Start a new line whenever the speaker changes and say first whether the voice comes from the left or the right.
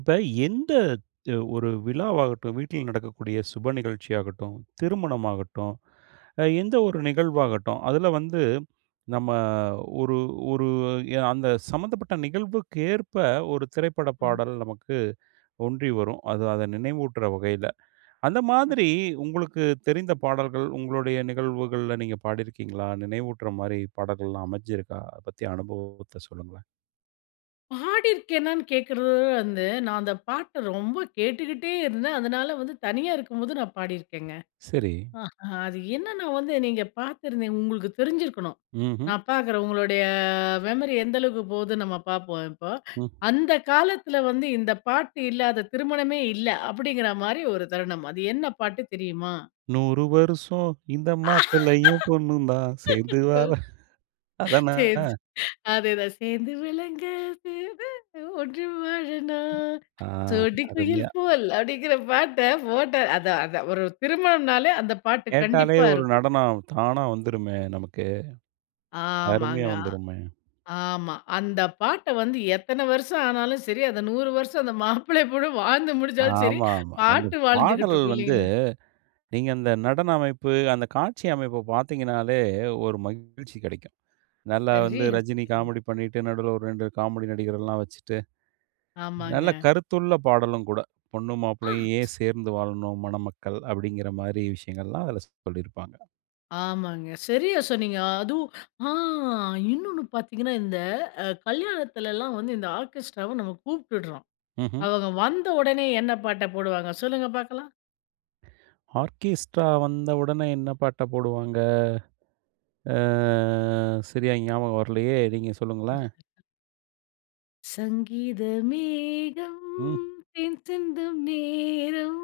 right: இப்ப எந்த த் ஒரு விழாவாகட்டும், வீட்டில் நடக்கக்கூடிய சுப நிகழ்ச்சியாகட்டும், திருமணமாகட்டும், அ எந்த ஒரு நிகழ்வாகட்டும். அதில வந்து நம்ம ஒரு ஒரு ய அந்த சம்மந்தப்பட்ட நிகழ்வுக்கேற்ப ஒரு திரைப்பட
left: ம்.
right: பாடல் நமக்கு ஒன்றி வரும், அது அத நினைவூட்டுற வகையில. அந்த மாதிரி
left: அப்
right: உங்களுக்கு தெரிந்த பாடல்கள், உங்களுடைய நிகழ்வுகள்ல நீங்க பாடியிருக்கீங்களா? நினைவூட்டுற மாரி பாடல்கள்லாம் அமஞ்சிருக்கா? அதை பத்திய அனுபவத்தை சொல்லுங்க.
left: பாடியிருக்கேனான்னு கேட்கிறது வ வ வந்து, நான் அந்த பாட்ட ரொம்ப கேட்டுக்கிட்டே இருந்தேன். அதனால வந்து தனியா இருக்கும்போது நான் பாடியிருக்கேங்க.
right: சரி.
left: அ அது என்னன்னா வந்து நீங்க பாத்திருந்தீங்க உங்களுக்கு தெரிஞ்சிருக்கணும்
right: ம்ஹ்ம்.
left: நான் பாக்குறன் உங்களுடைய மெமரி எந்த அளவுக்கு போதுன்னு நம்ம பார்ப்போம் இப்போ.
right: ம்.
left: அந்த காலத்தில வந்து இந்த பாட்டு இல்லாத திருமணமே இல்ல அப்படிங்கிற மாரி ஒரு தருணம். அது என்ன பாட்டு தெரியுமா?
right: "100 வருஷம் இந்த மாப்பிள்ளையும் பொண்ணும் தான் சேர்ந்து
left: சரி
right: வர" அதான?
left: சரி அதேதான் "சேர்ந்து விளங்க [unintelligible] ஒன்றி வாழனும்,
right: ஆ.
left: சோடி குயில்
right: அருமையா.
left: போல்" அப்படிங்கிற பாட்ட போட்ட அதான் அதான். ஒரு திருமணம்னாலே அந்த பாட்டு
right: கேட்டாலே
left: கண்டிப்பா
right: ஒரு
left: இருக்கும்.
right: நடனம் தானா வந்துருமே நமக்கு.
left: ஆமாங்க.
right: அருமையா
left: அ
right: வந்துருமே.
left: ஆமா. அந்த பாட்ட வந்து எத்தன வருஷம் ஆனாலும் சரி, அதை 100 வருஷம் அந்த மாப்பிள்ளை, பொண்ணும் வாழ்ந்து முடிச்சாலும் சரி,
right: ஆமாமா. அந்த
left: பாட்டு
right: பாடல்
left: வாழ்ந்துகிட்ருக்கும்
right: வந்து,
left: இல்லைங்களா?
right: நீங்க அந்த நடன அமைப்பு, அந்த காட்சி அமைப்ப பார்த்தீங்கன்னாலே, ஒரு மகிழ்ச்சி கிடைக்கும். நல்லா வந்து
left: சரியா
right: ரஜினி
left: சொன்னீங்க.
right: காமெடி பண்ணிட்டு, நடுவுல ஒரு 2 காமெடி நடிகர் எல்லாம் வச்சிட்டு நல்ல
left: ஆமாங்க.
right: கருத்துள்ள பாடலும் கூட. பொண்ணும் மாப்ளையும்
left: ஆ.
right: ஏன் சேர்ந்து வாழனும்? மணமக்கள். அப்படிங்கிற மாரி விஷயங்கள்லாம் அதில சொல்லிருப்பாங்க.
left: ஆமாங்க, சரியா சொன்னீங்க. அதுவும் ஆ இன்னொன்னு பாத்தீங்கன்னா, இந்த அ கல்யாணத்துலல்லாம் வந்து இந்த ஆர்கெஸ்ட்ராவ நம்ப கூப்பிடுறோம்.
right: ம்ஹ்ம்.
left: அவங்க வந்த உடனே என்ன பாட்ட போடுவாங்க? சொல்லுங்க பார்க்கலாம்.
right: ஆர்கெஸ்ட்ரா வந்த உடனே என்ன பாட்ட போடுவாங்க? ஆ சரியா ஞாபகம் வரலயே நீங்க
left: ம்.
right: சொல்லுங்களேன்!
left: "சங்கீத மேகம்
right: ம்.
left: தேன் சிந்தும் நேரம்,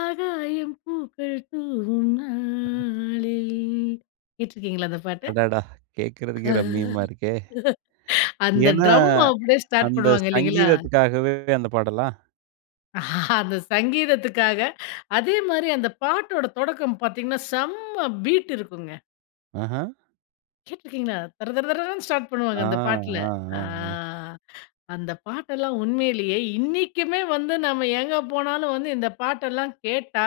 left: ஆகாயம் பூக்கள் தூவும்
right: ம்ஹ்ம்.
left: நாளில்" கேட்டுருக்கிறீங்களா அந்த பாட்ட?
right: அடடா! கேக்குறதுக்கே ரம்யமா இருக்கே.
left: அந்த
right: ஏன்னா,
left: ட்ரம்
right: அ
left: அப்படியே ஸ்டார்ட்
right: அந்த
left: பண்ணுவாங்க இல்லிங்களா?
right: சங்கீதத்துக்காகவே அந்த பாடலா?
left: அந்த சங்கீதத்துக்காக, அதேமாதிரி அந்த பாட்டோட தொடக்கம் பாத்தீங்கன்னா, செம்ம பீட் இருக்குங்க.
right: ஆஹ்ம்.
left: கேட்டுருக்கீங்களா? தர, தர, தரன்னு, ஸ்டார்ட் பண்ணுவாங்க
right: ஆ.
left: அந்த பாட்டுல.
right: அ, அ,
left: அ
right: அ.
left: அந்த பாட்டெல்லாம் உண்மையிலேயே இன்னைக்குமே வந்து நம்ப எங்க போனாலும் வந்து இந்த பாட்டெல்லாம் கேட்டா,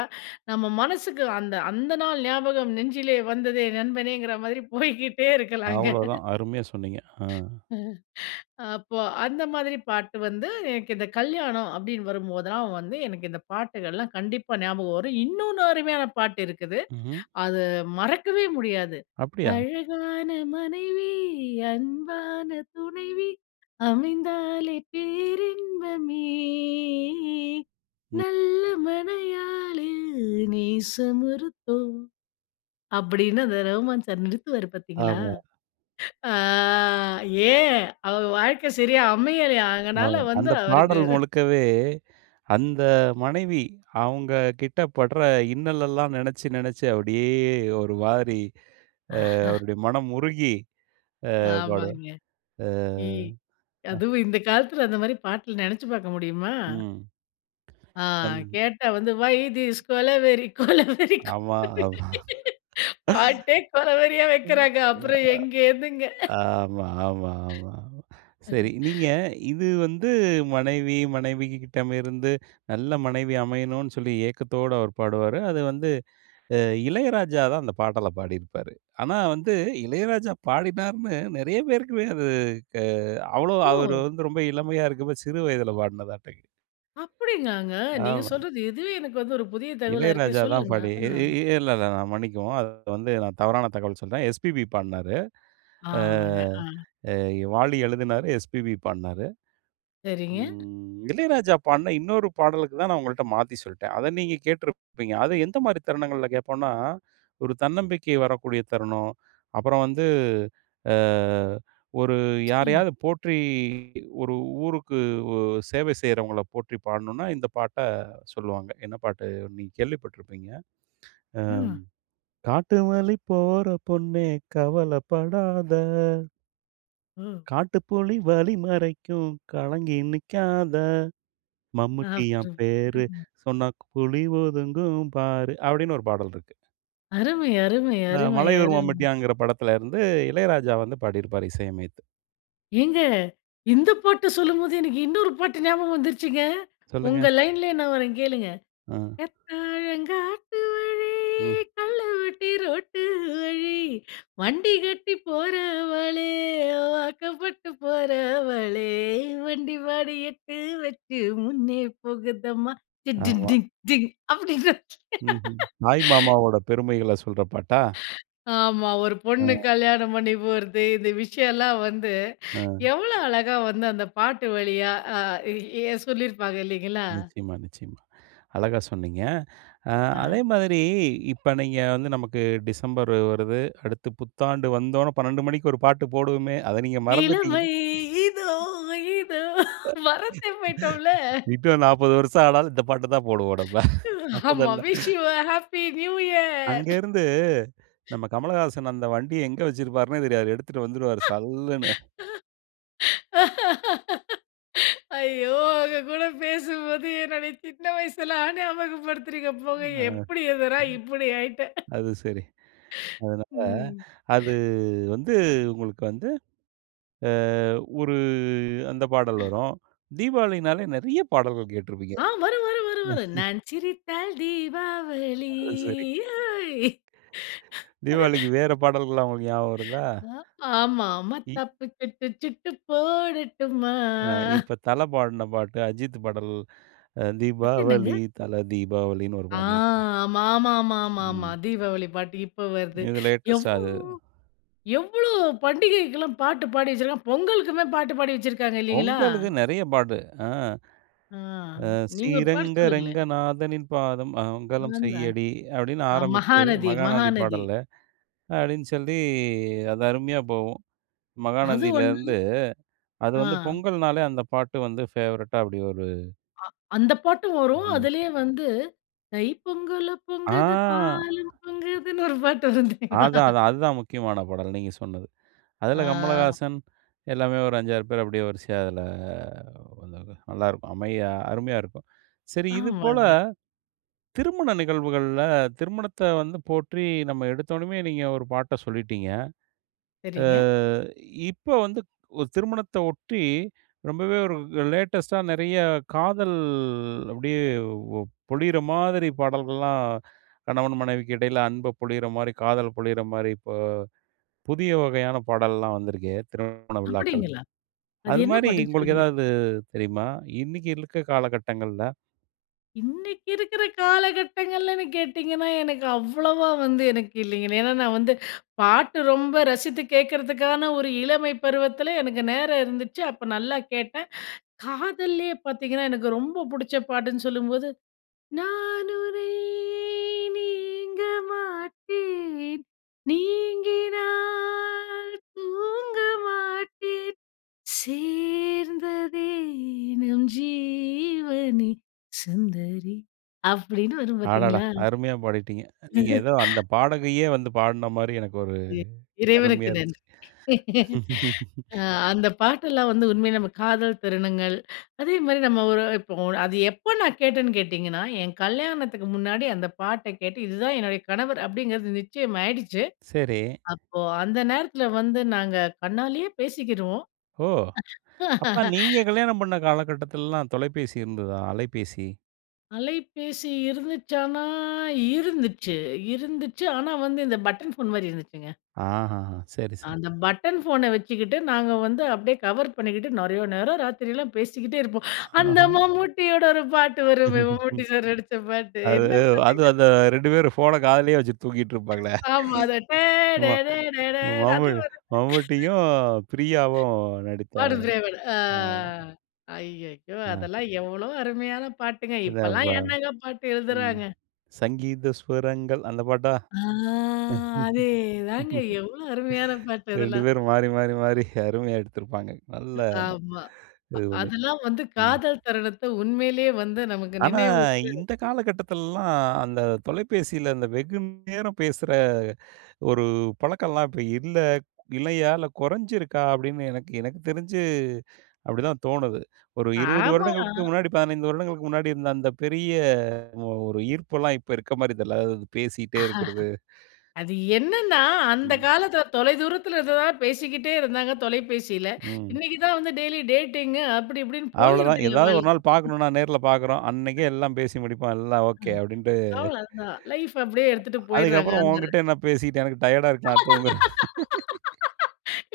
left: நம்ம மனசுக்கு, அந்த, அந்த நாள் ஞாபகம் நெஞ்சிலே வந்ததே நண்பனேங்கிற மாரி போய்க்கிட்டே இருக்கலாங்க.
right: அவ்வளோவு தான். அருமையா சொன்னீங்க. ஆ.
left: அப்போ அந்த மாதிரி பாட்டு வந்து எனக்கு இந்த கல்யாணம் அப்படின்னு வரும்போதெல்லாம் வந்து எனக்கு இந்த பாட்டுகள்லாம் கண்டிப்பா ஞாபகம் வரும். இன்னொன்னு அருமையான பாட்டு இருக்குது,
right: ம்ஹ்ம்.
left: அத மறக்கவே முடியாது.
right: அப்படியா?
left: "அழகான மனைவி, அன்பான துணைவி, அமைந்தாலே பேரின்பமே.
right: ம்.
left: நல்ல மணயாளில் நேசமொருத்தோ" அப்படின்னு அந்த ரகுமான் சார் நிறுத்துவாரு பாத்தீங்களா?
right: ஆமா.
left: அ ஏன், அவர் வாழ்க்க சரியா அமையலையாம், அதனால
right: ஆமா.
left: வந்து
right: அந்த
left: அவருக்கு
right: பாடல் முழுக்கவே, அந்த மனைவி, அவங்ககிட்ட படுற இன்னலெல்லாம் நினைச்சு, நினைச்சு அப்படியே ஒரு மாரி ஆ அவருரோட மனம் உருகி, ஆ பாடுவார்.
left: ஆமாங்க,
right: ஆ.
left: இ
right: அ.
left: அதுவும் இந்த காலத்துல அந்த மாரி பாட்ட நினைச்சு பார்க்க முடியுமா?
right: ம்.
left: ஆ,
right: அந்
left: கேட்டா வந்து "ஓய் திஸ் கொலவெறி, கொலவெறி,
right: ஆமா,
left: கொலவெறி?"
right: ஆமா.
left: பாட்டே கொல வெறியா வைக்கிறாங்க. அப்புறம் எங்கேந்துங்க?
right: அ ஆமா ஆமா ஆமா. சரி நீங்க இது வந்து மனைவி, மனைவிகிட்டமிருந்து நல்ல மனைவி அமையணும்னு சொல்லி ஏக்கத்தோட அவர் பாடுவாரு. அது வந்து, அ இளையராஜா தான் அந்த பாடல பாடியிருப்பாரு. ஆனா, வந்து இளையராஜா பாடினாருனு நிறைய பேருக்குமே அது க அவ்வளாவா அவர்
left: ஓ!
right: வந்து ரொம்ப இளமையா இருக்கப்ப, சிறு வயதுல பாடுன பாட்டு
left: அப்படியாங்க? நீங்க
right: ஆமா.
left: சொல்றது இதுவே எனக்கு வந்து ஒரு புதிய தகவலா இருக்கு.
right: இளையராஜா தான்
left: சொல்லுங்க.
right: பாடி இ
left: அ.
right: இ இல்ல இல்ல நான் மன்னிக்கவும். அது வந்து நான் தவறான தகவல் சொல்றேன். எஸ்பிபி பாடுனாரு. அ
left: ஆமாங்க. அ.
right: அ எ வாலி எழுதுனாரு, எஸ்பிபி பாடுனாரு.
left: சரிங்க.
right: ம் இளையராஜா பாடுன இன்னொரு பாடலுக்கு தான் நான் உங்கள்கிட்ட மாத்தி சொல்லிட்டேன். அத நீங்க கேட்டுருப்பீங்க, அத எந்த மாரி தருணங்கள்ல கேட்போம்னா? ஒரு தன்னம்பிக்கை வரக்கூடிய தருணம். அப்புறம் வந்து, அ ஒரு
left: சொல்லுங்க.
right: யாரையாவது போற்றி ஒரு ஊருக்கு ஓ சேவை செய்கிறவங்கள போற்றி பாடணுனா இந்த பாட்ட சொல்லுவாங்க. என்ன பாட்டு! நீங்க கேள்விப்பட்டுருப்பீங்க. ம்
left: ம்.
right: "காட்டு வழி போற பொண்ணே கவலைப்படாத."
left: ம்.
right: காட்டுப்புலி வழி மறைக்கும், கலங்கி நிக்காத. மம்முட்டியான் பேரு!
left: [unintelligible]
right: சொன்னா, க் புலி ஒதுங்கும் பாரு! அப்டின்னு ஒரு பாடல் இருக்கு.
left: அருமை! அருமை!
right: அ
left: அருமை!
right: மலையூர்
left: அருமை!
right: மம்முட்டியான்ங்கிற படத்துல இருந்து, 'இளையராஜா' வந்து பாடிருப்பாரு, இசை அமைத்து.
left: ஏங்க! இந்த பாட்டு சொல்லும்போது, எனக்கு இன்னொரு பாட்டு ஞாபகம் வந்துருச்சுங்க. உங்க
right: சொல்லுங்க.
left: லைன்லயே நான் வர்றேன் கேளுங்க!
right: அ.
left: "கத்தலங்காட்டுவழி,
right: ம்.
left: கல்லுவட்டி ரோட்டு வழி, வண்டி கட்டி போறவளே, வாக்கப்பட்டு போறவளே, வண்டி மாடு எட்டு வச்சு முன்னே போகுதம்மா! டி டி
right: ஆமா.
left: டி டிங்! அப்டின்னு.
right: ம்ஹ்ம். தாய் மாமாவோட பெருமைகள சொல்ற பாட்டா?
left: ஆமா. ஒரு
right: அ.
left: பொண்ணு கல்யாணம் பண்ணி போறது, இந்த விஷயலாம் வந்து
right: அ.
left: எவ்ளோ அழகா வந்து அந்த பாட்டு வழியா, அ எ சொல்லிருப்பாங்க இல்லீங்களா?
right: நிச்சயமா நிச்சயமா. அழகா சொன்னீங்க. அ
left: அ.
right: அதே மாதிரி, இப்ப நீங்க வந்து நமக்கு டிசம்பர் வருது, அடுத்து புத்தாண்டு வந்தோன்ன 12 மணிக்கு ஒரு பாட்டு போடுவோமே! அத நீங்க மறந்துட்டீங்க.
left: இளமை இதோ! இதோ! மரந்தே போயிட்டோம்ல!
right: இன்னும் 40 வருஷம் ஆனாலும் இந்த பாட்டு தான் போடுவோம் நம்ம.
left: ஆமா
right: மொதல்ல.
left: விஷ் யு அ ஹப்பி நியூ இயர்.
right: அங்கேர்ந்து நம்ம 'கமலஹாசன்' அந்த வண்டிய எங்க வச்சிருப்பாருனே தெரியாது. எடுத்துட்டு வந்துருவாரு சல்லுன்னு.
left: ஐயோ! உங்க கூட பேசும்போது, என்னோட சின்ன வயசலாம் ஞாபகப்படுத்துறீங்க போங்க.
right: ம். அ. ம்.
left: எப்டி இருந்த நா, இப்டி ஆயிட்டே.
right: அது சரி. அதனால,
left: ம்.
right: அது, வந்து உங்களுக்கு வந்து, அ, ஒரு அந்த பாடல் வரும். தீபாவளினாலே நெறைய பாடல்கள் கேட்டுருப்பீங்க!
left: அ வரும் வரும் வரும் வரும். நான் சிரித்தால், தீபாவளி
right: அது சரி.
left: ஹோய்!
right: தீபாவளிக்கு வேற பாடல்கள்லாம் உங்களுக்கு ஞாபகம் வருதா?
left: ஆ ஆமா.
right: இ
left: மத்தாப்பு தப்பிச்சுட்டு சுட்டு போடட்டுமா.
right: அ இப்ப தல பாடுன பாட்டு 'அஜித்து' பாடல், அ
left: அது என்னங்க?
right: தீபாவளி, தல தீபாவளின்னு ஒரு
left: ஆ!
right: பாடல்.
left: மாமாமா ஆமா
right: ம்.
left: தீபாவளி பாட்டு இப்ப வருது.
right: இது
left: எவ்
right: லேட்டஸ்டா அது.
left: எவ்வளோ பண்டிகைக்குலாம் பாட்டு பாடி வச்சிருக்காங் பொங்கலுக்குமே பாட்டு பாடி வச்சிருக்காங்க இல்லீங்களா?
right: பொங்கலுக்கு நெறைய பாட்டு அ.
left: அ.
right: அ
left: நீங்க ஒரு பாட்டு
right: ஸ்ரீரங்க
left: சொல்லுங்களேன்.
right: ரங்கநாதனின் பாதம் மங்கலம் செய்யடி அப்டின்னு
left: [unintelligible] அ
right: ஆரமிச்சு,
left: மகாநதி,
right: மகாநதி
left: மகாநதி.
right: பாடல்ல, அப்டின்னு சொல்லி அது அருமையா போகும்.
left: அது
right: மகாநதில
left: ஒண்ணு.
right: இருந்து, அது
left: அ.
right: வந்து பொங்கல்னாலே அந்த பாட்டு வந்து ஃபேவரெட்டா அப்படி ஒரு
left: அ அந்த பாட்டும் வரும்,
right: ம்ஹ்ம்.
left: அதுலயே வந்து தைப்பொங்கலும், பொங்குது,
right: ஆ!
left: பாலும் பொங்குதுன்னு ஒரு பாட்டு வரும் தெரியுமா?
right: அதான் அதான், அதுதான் முக்கியமான பாடல் நீங்க சொன்னது. அதுல
left: ஆ.
right: 'கமலஹாசன்' எல்லாமே ஒரு 5,6 பேர் அப்படியே வரிசையா அதுல வந்தாங்க. நல்லா இருக்கும் அமையா அருமையா இருக்கும். சரி இது போல,
left: ஆமாங்க.
right: திருமண நிகழ்வுகள்ல, திருமணத்த வந்து போற்றி நம்ம எடுத்தோனமே நீங்க ஒரு பாட்ட சொல்லிட்டீங்க. அ
left: சரிங்க.
right: இப்ப வந்து ஒ திருமணத்த ஒட்டி, ரொம்பவே ஒரு லேடஸ்டா நெறைய காதல் அப்டியே பொழிற மாதிரி பாடல்கள்லாம் கணவன் மனைவிக்கு இடையில அன்ப பொழியற மாதிரி காதல பொழியற மாதிரி இப்போ, புதிய வகையான பாடல்லாம் வந்துருக்கே திருமண விழாக்கள்ல.
left: அப்படிங்களா? அது என்ன
right: அதுமாரி
left: பாட்டுன்னு
right: உங்களுக்கு
left: சொல்லுங்களே?
right: எதாவது தெரியுமா? இன்னைக்கு இருக்க காலகட்டங்கள்ல?
left: இன்னைக்கு இருக்கிற காலகட்டங்களில்ன்னு கேட்டீங்கன்னா, எனக்கு அவ்வளோவா வந்து எனக்கு இல்லைங்க. ஏன்னா, நான் வந்து பாட்டு ரொம்ப ரசித்து கேட்கறதுக்கான, ஒரு இளமை பருவத்திலே எனக்கு நேரம் இருந்துச்சு. அப்போ நல்லா கேட்டேன். காதல்லேயே பார்த்தீங்கன்னா, எனக்கு ரொம்ப பிடிச்ச பாட்டுன்னு சொல்லும்போது, "நான் உனை நீங்க மாட்டேன், நீங்கினால் தூங்க மாட்டேன், சேர்ந்ததே நம் ஜீவனே! சுந்தரி" அப்பிடின்னு வரும்
right: அடடா!
left: பார்த்தீங்களா?
right: அருமையா பாடிட்டீங்க. நீங்க எதோ அந்த பாடகியே வந்து பாடுனமாரி எனக்கு ஒரு
left: எ இறைவனுக்கு
right: அருமையா இருந்துச்சு.
left: நன்றி. அ அந்த பாட்டெல்லாம் வந்து உண்மையிலே நம்ம காதல் தருணங்கள், அதேமாரி நம்ம ஒரு இப்போ அது எப்போ நான் கேட்டேன்னு கேட்டீங்கன்னா, என் கல்யாணத்துக்கு முன்னாடி அந்த பாட்ட கேட்டு இதுதான் என்னுடைய கணவர் அப்பிடிங்கிறது நிச்சயமாயிடுச்சு.
right: சரி.
left: அப்போ அந்த நேரத்தில வந்து நாங்க கண்ணாலேயே பேசிக்கிருவோம்.
right: ஓ! அப்ப நீங்க கல்யாணம் பண்ண காலகட்டத்துலல்லாம் தொலைபேசி இருந்ததா அலைபேசி?
left: அலைபேசி இருந்துச்சான்னா இருந்துச்சு இருந்துச்சு. ஆனா வந்து இந்த பட்டன் ஃபோன் மாரி இருந்துச்சுங்க.
right: ஆஹ. சரி, சரி.
left: அந்த பட்டன் ஃபோனை வச்சுக்கிட்டு, நாங்க வந்து அப்படியே கவர் பண்ணிகிட்டு, நிறைய நேரம் ராத்திரலாம் பேசிக்கிட்டே இருப்போம்.
right: ஆஹ.
left: அந்த
right: அ.
left: மம்மூட்டியோட ஒரு பாட்டு வருமே, மம்மூட்டி சார் நடித்த பாட்டு
right: அது
left: என்ன
right: அது
left: பாட்டுங்க
right: அந்த
left: அது.
right: 2 பேரும் ஃபோன காதுலேயே வச்சிட்டு தூங்கிட்டு இருப்பாங்களே.
left: ஆமா. அது டே ட
right: ஆமா.
left: ட டே ட ட அது
right: ம்ம்முட்டி
left: வருங்க.
right: மம்முட்டியும் பிரியாவும் நடித்த
left: பாடு திரைவன். அ
right: அ.
left: ஐயய்யோ!
right: அ.
left: அதெல்லாம் எவ்வளோ அருமையான பாட்டுங்க.
right: இந்த
left: இப்போலாம்
right: வே
left: என்னங்க பாட்டு
right: ம்.
left: எழுதுறாங்க.
right: "சங்கீத ஸ்வரங்கள்." அந்த பாட்டா?
left: ஆ. அதேதாங்க. எவ்வளோ அருமையான பாட்டு
right: 2
left: அதெல்லாம்.
right: பேரும் மாறி மாறி மாறி அருமையா எடுத்துருப்பாங்க.
left: ம்.
right: நல்லா
left: ஆமா. அ
right: இது பண்ணி.
left: அதெல்லாம் வந்து
right: ம்.
left: காதல் தருணத்தை உண்மையிலே வந்து நமக்கு
right: ஆனா.
left: நினைவுற்று
right: இந்த காலகட்டத்துலலாம். அந்த தொலைபேசியில அந்த வெகுநேரம் பேசுற ஒரு பழக்கோல்லாம் இப்ப இல்ல இல்லையா இல்ல குறைஞ்சிருக்கா அப்படின்னு எனக்கு எனக்கு தெரிஞ்சு அப்படிதான் தோணுது. ஒரு 20
left: ஆமா.
right: வருடங்களுக்கு முன்னாடி, 15 வருடங்களுக்கு முன்னாடி இருந்த அந்த பெரிய ஒரு ஈர்ப்புலாம் இப்ப இருக்க மாரி தெரில. அதாவது பேசிகிட்டே இருக்கற்து.
left: அது என்னன்னா, அந்த
right: ம்.
left: காலத்தில தொலைதூரத்தில இருந்ததுனால பேசிக்கிட்டே இருந்தாங்க தொலைபேசியில,
right: ம்.
left: இன்னைக்கு தான் வந்து டெய்லி டேட்டிங் அப்படி இப்படின்னு
right: அவ்ளோதான்.
left: போயிருதுல்ல
right: எதாவது ஒரு
left: வாழ்க்
right: நாள்
left: [unintelligible]
right: பார்க்கணும்னா நேர்ல பார்க்குறோம். அன்னைக்கே எல்லாம் பேசி முடிப்போம். எல்லாம்
left: அ
right: ஓகே அப்டின்ட்டு.
left: அவ்வளோதான். லைஃப் அப்படியே எடுத்துட்டு
right: அ அதுக்கு
left: போயிடுறாங்க.
right: அப்புறம்
left: அந்த
right: உன்கிட்ட என்ன பேசிக்கிட்டு, எனக்கு டயர்ட்டா இருக்கு. நான் தூங்குறேன்.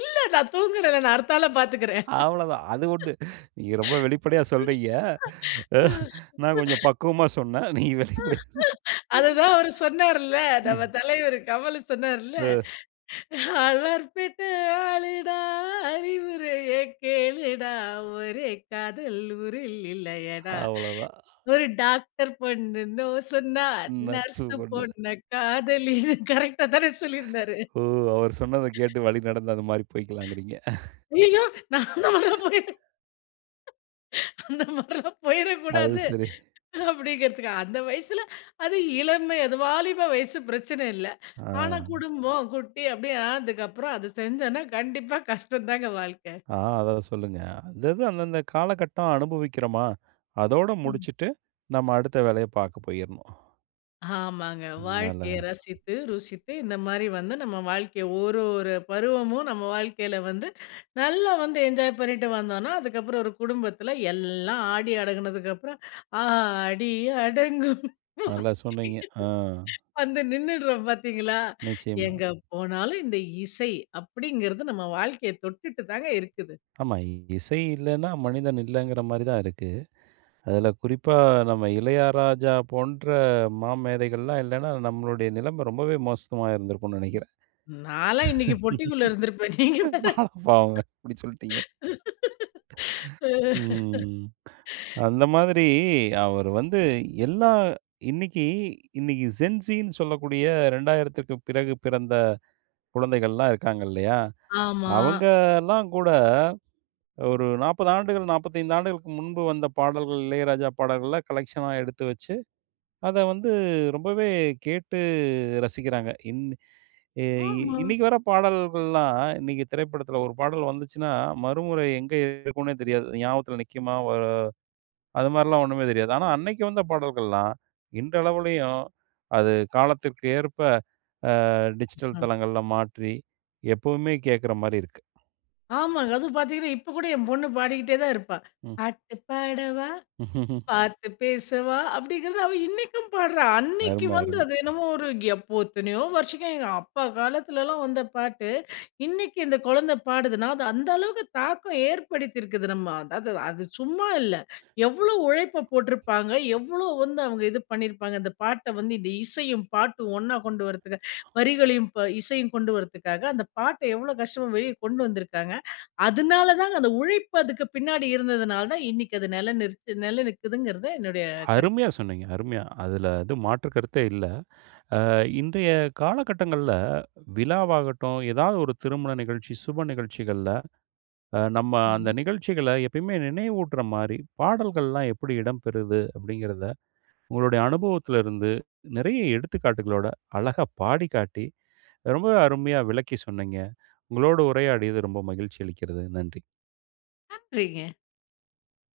left: இல்ல, நான் தூங்குகிறேன்ல, நான் அடுத்தாள பார்த்துக்கிறேன்.
right: அவ்வளோதான். அது உண்டு நீங்க ரொம்ப வெளிப்படையா சொல்றீங்க. அ
left: ம்.
right: நான் கொஞ்சம் பக்குவமா சொன்னேன். நீங்க வெளிப்படையா சொன்னீங்
left: அதுதான் அவர் சொன்னார்ல, நம்ம
right: ம்.
left: தலைவரு கமலு சொன்னார்ல,
right: அ.
left: "அல்வார் பேட்ட ஆளுடா அறிவுரைய கேளுடா, ஒரே காதல் ஊரில் இல்லையடா.
right: அவ்வளோதான்.
left: ஒரு டாக்டர் பொண்ணு நோ சொன்னா,
right: ம். நர்சு
left: நர்சு
right: பொண்ணு.
left: பொண்ண காதலின்னு." கரெக்ட்டா தானே சொல்லியிருந்தாரு.
right: ஓ! அவரு சொன்னத கேட்டு வழி நடந்து, அந்த மாரி போய்க்கலாங்கிறீங்க.
left: ஐய்யயோ! நான் அந்த மாரிலா போயி அந்த மாரிலாம்
right: அது
left: போயிறக்கூடாது.
right: சரி.
left: அப்படிங்கிறதுக்கு அந்த வயசுல அது இளமை, அது வாலிப வயசு. பிரச்சனை இல்ல, ஆனா
right: ஆ.
left: குடும்பம், குட்டி அப்படி ஆனதுக்கப்புறம். அத செஞ்சோம்னா கண்டிப்பா கஷ்டம் தாங்க வாழ்க்க.
right: ஆ. அத சொல்லுங்க. அது அது அந்தந்த காலகட்டம் அனுபவிக்கிறமா, அதோட
left: ம்.
right: முடிச்சுட்டு நம்ம அடுத்த வேலைய பார்க்க போயிறணும்.
left: ஆமாங்க.
right: நல்லா
left: வாழ்க்கைய ரசித்து, ருசித்து, இந்த மாரி வந்து நம்ம வாழ்க்கைய 1 1 பருவமும் நம்ம வாழ்க்கையில வந்து, நல்லா வந்து என்ஜாய் பண்ணிட்டு வந்தோன்னா, அதுக்கப்பறம் 1 குடும்பத்தில எல்லாம் ஆடி அடங்குனதுக்கப்பறம், ஆடி அடங்கும்
right: நல்லா சொன்னீங்க. அ.
left: வந்து நின்னுடுறோம் பார்த்தீங்களா?
right: நிச்சயமா.
left: எங்க போனாலும், இந்த "இசை" அப்படிங்கிறது நம்ம வாழ்க்கைய தொட்டுட்டு தாங்க இருக்குது.
right: ஆமா. இ இசை இல்லன்னா மனிதன் இல்லைங்கிற மாரி தான் இருக்கு. அதில குறிப்பா நம்ம இளையராஜா போன்ற மாமேதைகள்லாம் இல்லன்னா, நம்மளுடைய நிலமை ரொம்பவே மோசமாயிருந்திருக்கும்னு நெனைக்கிறேன்.
left: நான் எல்லாம் இன்னைக்கு பொட்டிக்குள்ள இருந்திருப்பேன். நீங்க வேற.
right: அடப்பாவமே! இப்படி சொல்ட்டீங்க. ம். அந்த மாதிரி அவர் வந்து எல்லாம் இன்னைக்கு, இன்னைக்கு ஜென்ஸின்னு சொல்லக்கூடிய, 2000த்துக்கு பிறகு பிறந்த குழந்தைகள்லாம் இருக்காங்க இல்லையா?
left: ஆமா.
right: அவங்கலாம் கூட, ஒரு 40 ஆண்டுகள் 45 ஆண்டுகளுக்கு முன்பு வந்த பாடல்கள், இளையராஜா பாடல்களா கலெக்ஷனா எடுத்து வச்சு, அத வந்து ரொம்பவே கேட்டு ரசிக்கிறாங்க. இன் எ இ
left: ஆமா.
right: இன்னைக்கு வர பாடல்கள்லாம் இன்னைக்கு திரைப்படத்தில 1 பாடல் வந்துச்சுன்னா, மறுமுறை எங்க இருக்கும்ன்னே தெரியாது. அது ஞாபகத்தில நிக்குமா? வ அதுமாதிரிலாம் ஒண்ணுமே தெரியாது. ஆனா அன்னைக்கு வந்த பாடல்கள்லாம், இன்றளவுலயும் அது காலத்துக்கு ஏற்ப, அ டிஜிட்டல்
left: ம்.
right: தளங்கள்ள மாற்றி, எப்பவுமே கேட்கிற மாரி இருக்கு.
left: ஆமாங்க. அதுவும் பார்த்தீங்கன்னா, இப்ப கூட என் பொண்ணு பாடிக்கிட்டே தான் இருப்பா.
right: ம்.
left: "பாட்டு பாடவா! பார்த்து பேசவா!" அப்படிங்கிறத, அவ இன்னைக்கும் பாடுறா. அன்னைக்கு
right: அரும,
left: வந்து,
right: அரும.
left: அது என்னமோ ஒரு எப்போ எத்தனையோ வருஷம் எங்க அப்பா காலத்திலல்லாம் வந்த பாட்டு. இன்னைக்கு இந்த கொழந்தை பாடுதுன்னா, அது அந்த அளவுக்கு தாக்கம் ஏற்படுத்தியிருக்குது நம்ம அதாவது, அது சும்மா இல்ல. எவ்வளோ உழைப்ப போட்டிருப்பாங்க, எவ்வளோ வந்து அவுங்க இது பண்ணியிருப்பாங்க, இந்த பாட்டை வந்து இந்த இசையும், பாட்டும் ஒண்ணா கொண்டு வர்றதுக்கு. வரிகளையும் ப இசையும் கொண்டுவர்றதுக்காக. அந்த பாட்டை எவ்வளோ கஷ்டமா வெளிய கொண்டு வந்திருக்காங்க. அதுனால தாங்க, அந்த உழைப்பு அதுக்கு பின்னாடி இருந்ததனால தான், இன்னைக்கு அது நில நிறுத் நில நிக்குதுங்கிறது என்னுடைய கருத்து.
right: அருமையா சொன்னீங்க. அருமையா. அதுல எதுவும் மாற்று கருத்தே இல்லை. "அ இன்றைய காலகட்டங்கள்ல, விழாவாகட்டும், எதாவது ஒரு திருமண நிகழ்ச்சி, சுப நிகழ்ச்சிகள்ல அ நம்ம அந்த
left: சரிங்க.
right: நிகழ்ச்சிகள எப்பயுமே நினைவூட்டுற மாரி, பாடல்கள்லாம் எப்படி இடம்பெறுது?" அப்படிங்கிறத, உங்களுடைய அனுபவத்தலிருந்து, நிறைய எடுத்துக்காட்டுகளோட, அழகா பாடிக்காட்டி, ரொம்பவே அருமையா விளக்கி சொன்னீங்க. உங்களோடு உரையாடியது ரொம்ப மகிழ்ச்சி அளிக்கிறது நன்றி.
left: நன்றிங்க.